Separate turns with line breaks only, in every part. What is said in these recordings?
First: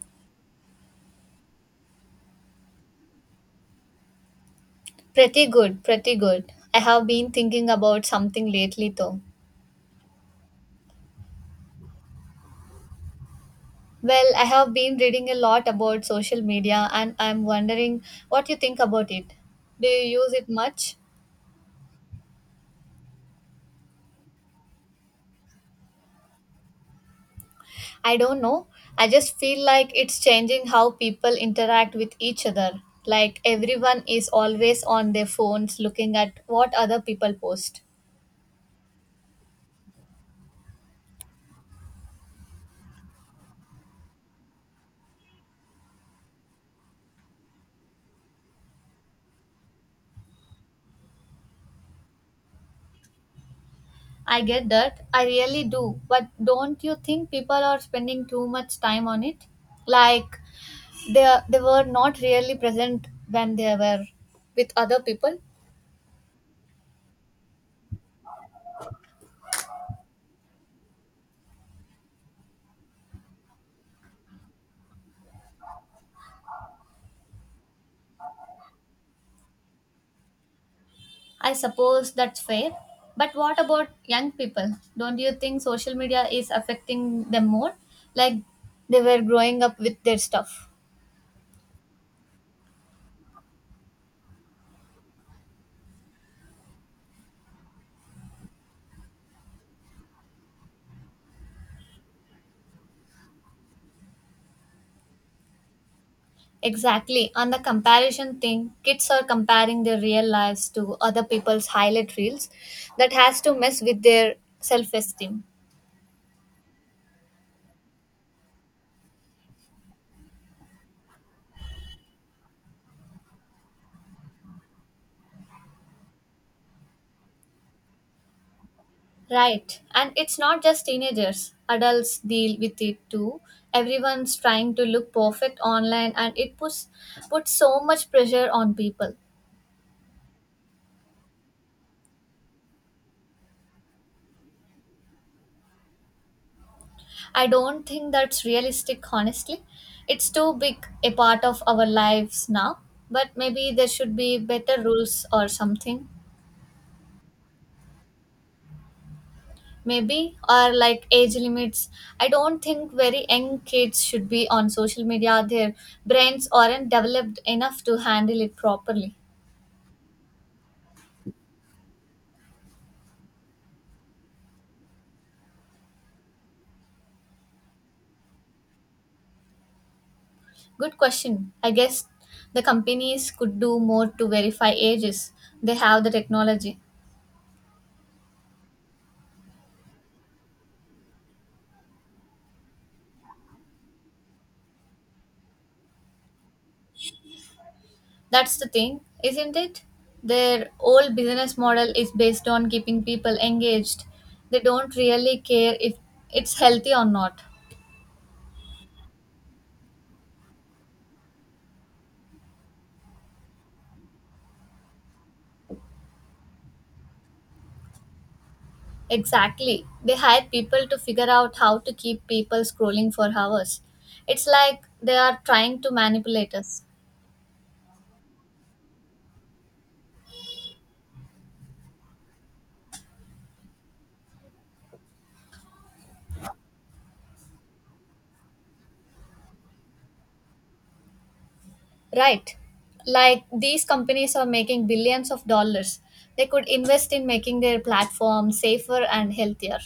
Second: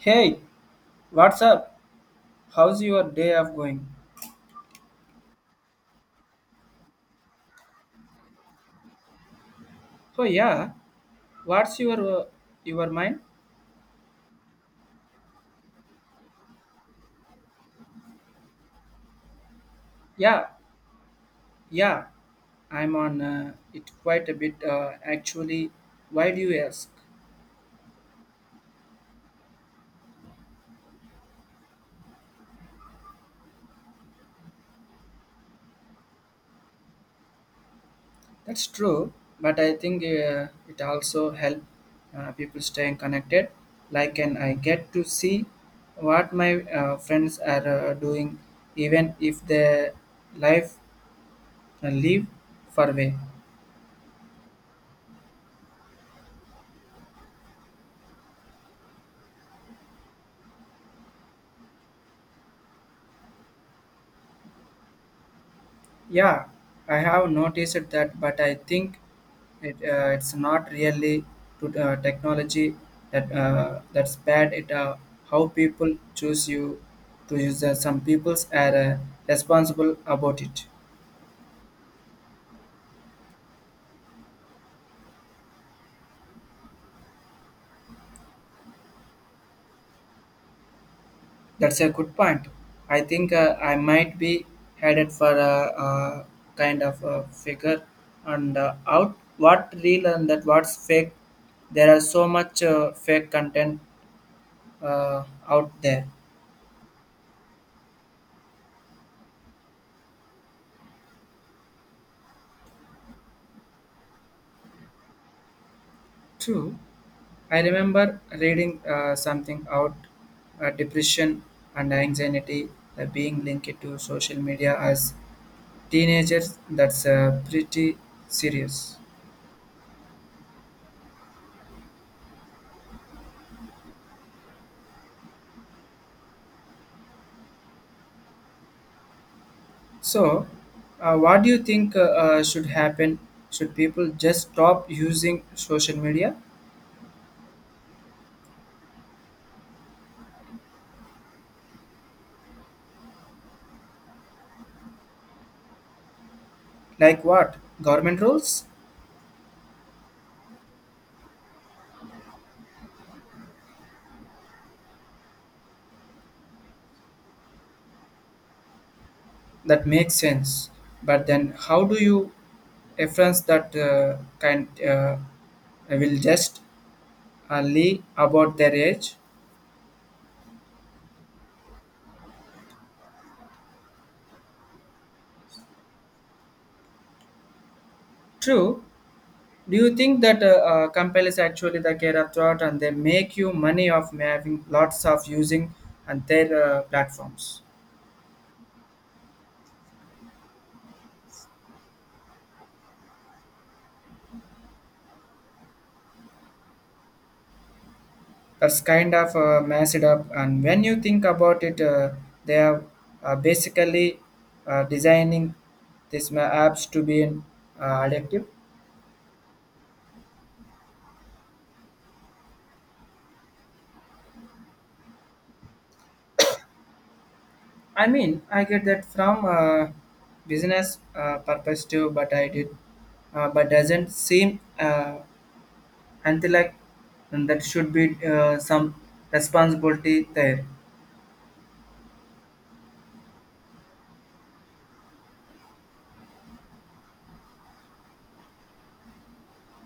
Hey, what's up? How's your day of going?
Pretty good, pretty good. I have been thinking about something lately though.
Oh yeah, what's your mind?
Well, I have been reading a lot about social media and I'm wondering what you think about it. Do you use
Yeah,
it much?
yeah, I'm on it quite a bit actually. Why do you ask?
I don't know. I just feel like it's changing how people interact with each other. Like everyone is always on their phones looking at what other people post.
That's true, but I think it also help people staying connected. Like, and I get to see what my friends are doing, even if they life live far away.
I get that. I really do. But don't you think people are spending too much time on it? Like they were not really present when they were with other people.
Yeah, I have noticed that, but I think it's not really to technology that's bad. It how people choose you to use. Some people's are responsible about it.
I suppose that's fair. But what about young people? Don't you think social media is affecting them more? Like, they were growing up with their stuff.
That's a good point. I think I might be headed for a kind of a figure and out what real and that what's fake. There are so much fake content out there.
Exactly, on the comparison thing, kids are comparing their real lives to other people's highlight reels. That has to mess with their self esteem.
True. I remember reading something out depression and anxiety being linked to social media as teenagers. That's pretty serious.
Right. And it's not just teenagers. Adults deal with it too. Everyone's trying to look perfect online and it puts so much pressure on people.
So, what do you think should happen? Should people just stop using social media?
I don't think that's realistic honestly. It's too big a part of our lives now. But maybe there should be better rules or something.
Like what? Government rules?
Maybe, or like age limits. I don't think very young kids should be on social media. Their brains aren't developed enough to handle it properly.
That makes sense. But then, how do you reference that kind will just lie about their age?
Good question. I guess the companies could do more to verify ages. They have the technology.
True. Do you think that companies actually the care of thought and they make you money of having lots of using and their platforms?
That's the thing, isn't it? Their old business model is based on keeping people engaged. They don't really care if it's healthy or not.
That's kind of mess it up. And when you think about it, they are basically designing these apps to be addictive.
Exactly. They hire people to figure out how to keep people scrolling for hours. It's like they are trying to manipulate us.
I mean, I get that from business perspective, but I did, but doesn't seem and they like and that should be some responsibility there.
Right. Like these companies are making billions of dollars. They could invest in making their platform safer and healthier.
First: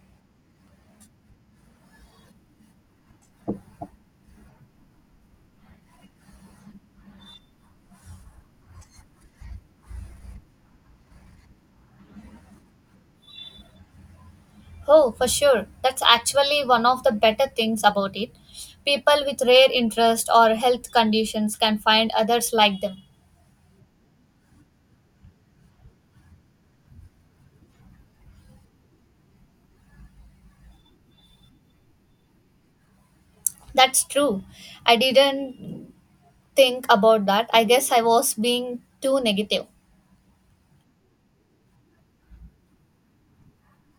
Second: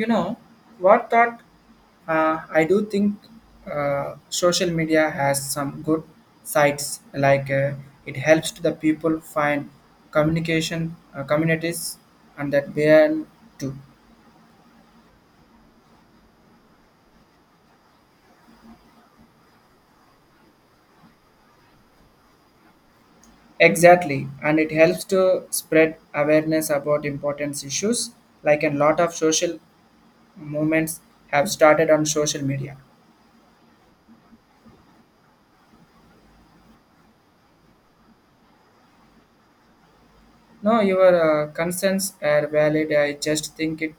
You know what thought, I do think social media has some good sites like, it helps to the people find communication, communities and that beyond too.
Oh, for sure. That's actually one of the better things about it. People with rare interest or health conditions can find others like them.
Exactly, and it helps to spread awareness about important issues, like a lot of social movements have started on social media.
That's true. I didn't think about that. I guess I was being too negative.
No, your concerns are valid. I just think it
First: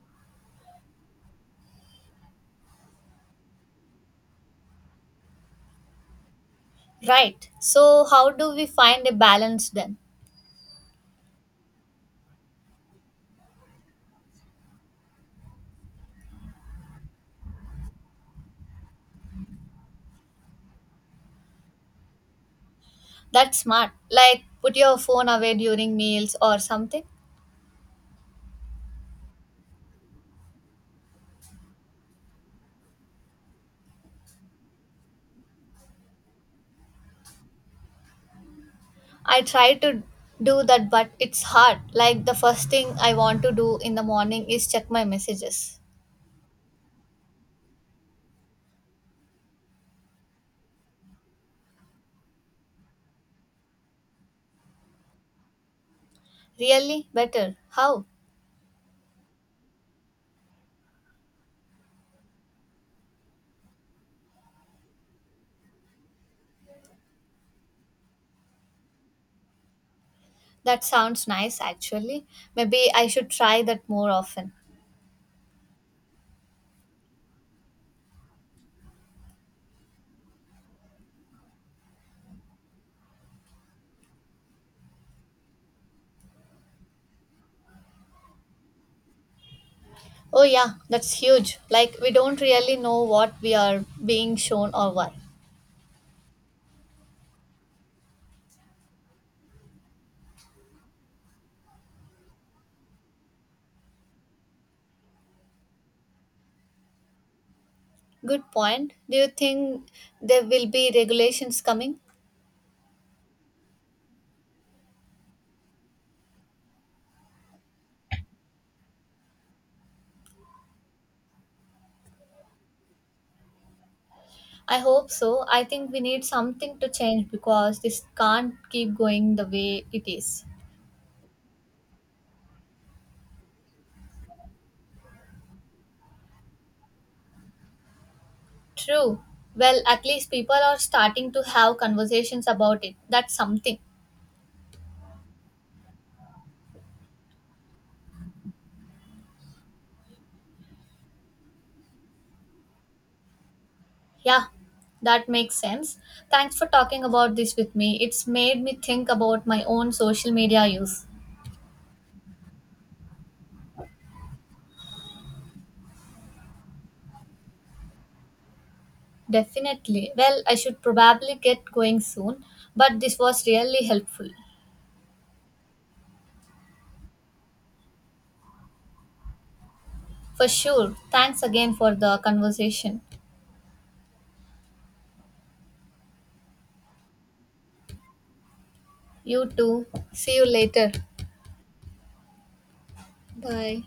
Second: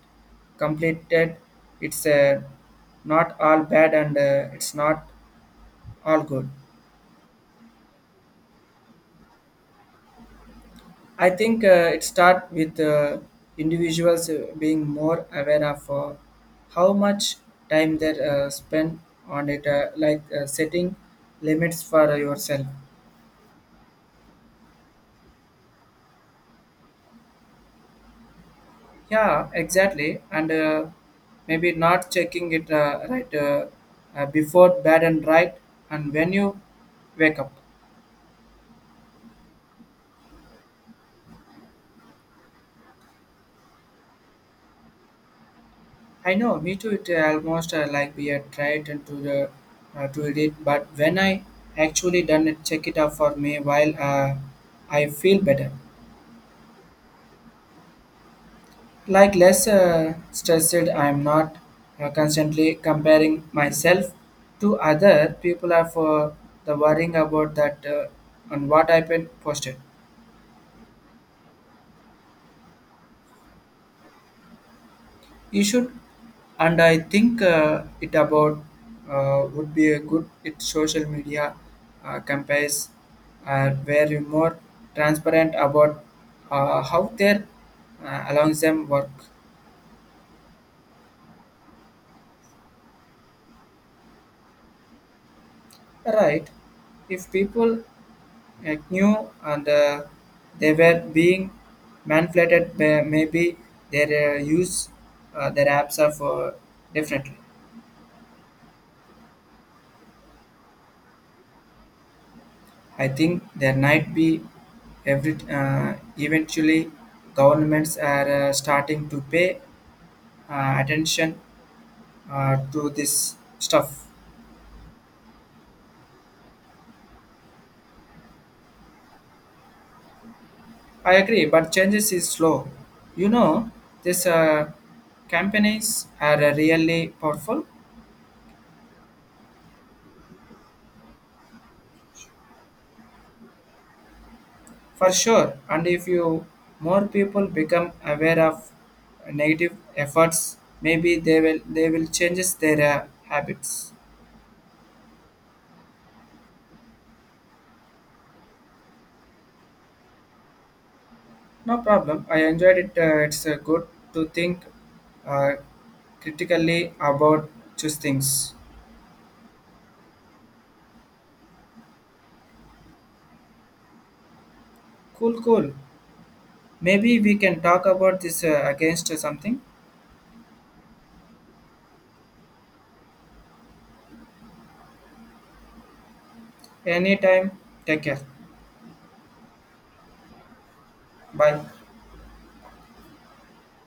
completed. It's not all bad and it's not all good.
Right. So, how do we find a balance then?
I think it starts with individuals being more aware of how much time they spend on it, like setting limits for yourself.
That's smart. Like, put your phone away during meals or something.
Yeah, exactly. And maybe not checking it before bed and right and when you wake up.
I try to do that, but it's hard. Like the first thing I want to do in the morning is check my messages.
I know, me too. It almost like we are tried and to the to read it, but when I actually done it, check it out for me while I feel better,
Really? Better. How?
like less stressed. I am not constantly comparing myself to other people. Are for the worrying about that and what I've been posted.
That sounds nice actually. Maybe I should try that more often.
You should, and I think it about would be a good it social media campaigns where you more transparent about how their along them work.
Oh, yeah, that's huge. Like we don't really know what we are being shown or why.
Right, if people knew and they were being manipulated, maybe their use their apps are for differently.
Good point. Do you think there will be regulations coming?
I think there might be every eventually governments are starting to pay attention to this stuff.
I hope so. I think we need something to change because this can't keep going the way it is.
I agree, but changes is slow. You know, these companies are really powerful.
True. Well, at least people are starting to have conversations about it. That's something.
For sure. And if you more people become aware of negative efforts, maybe they will changes their habits.
Yeah, that makes sense. Thanks for talking about this with me. It's made me think about my own social media use.
No problem. I enjoyed it. It's good to think uh, critically about these things.
Definitely. Well, I should probably get going soon, but this was really helpful.
Cool, cool. Maybe we can talk about this against something.
For sure. Thanks again for the conversation.
Anytime. Take care.
You too. See you later.
Bye.
Bye.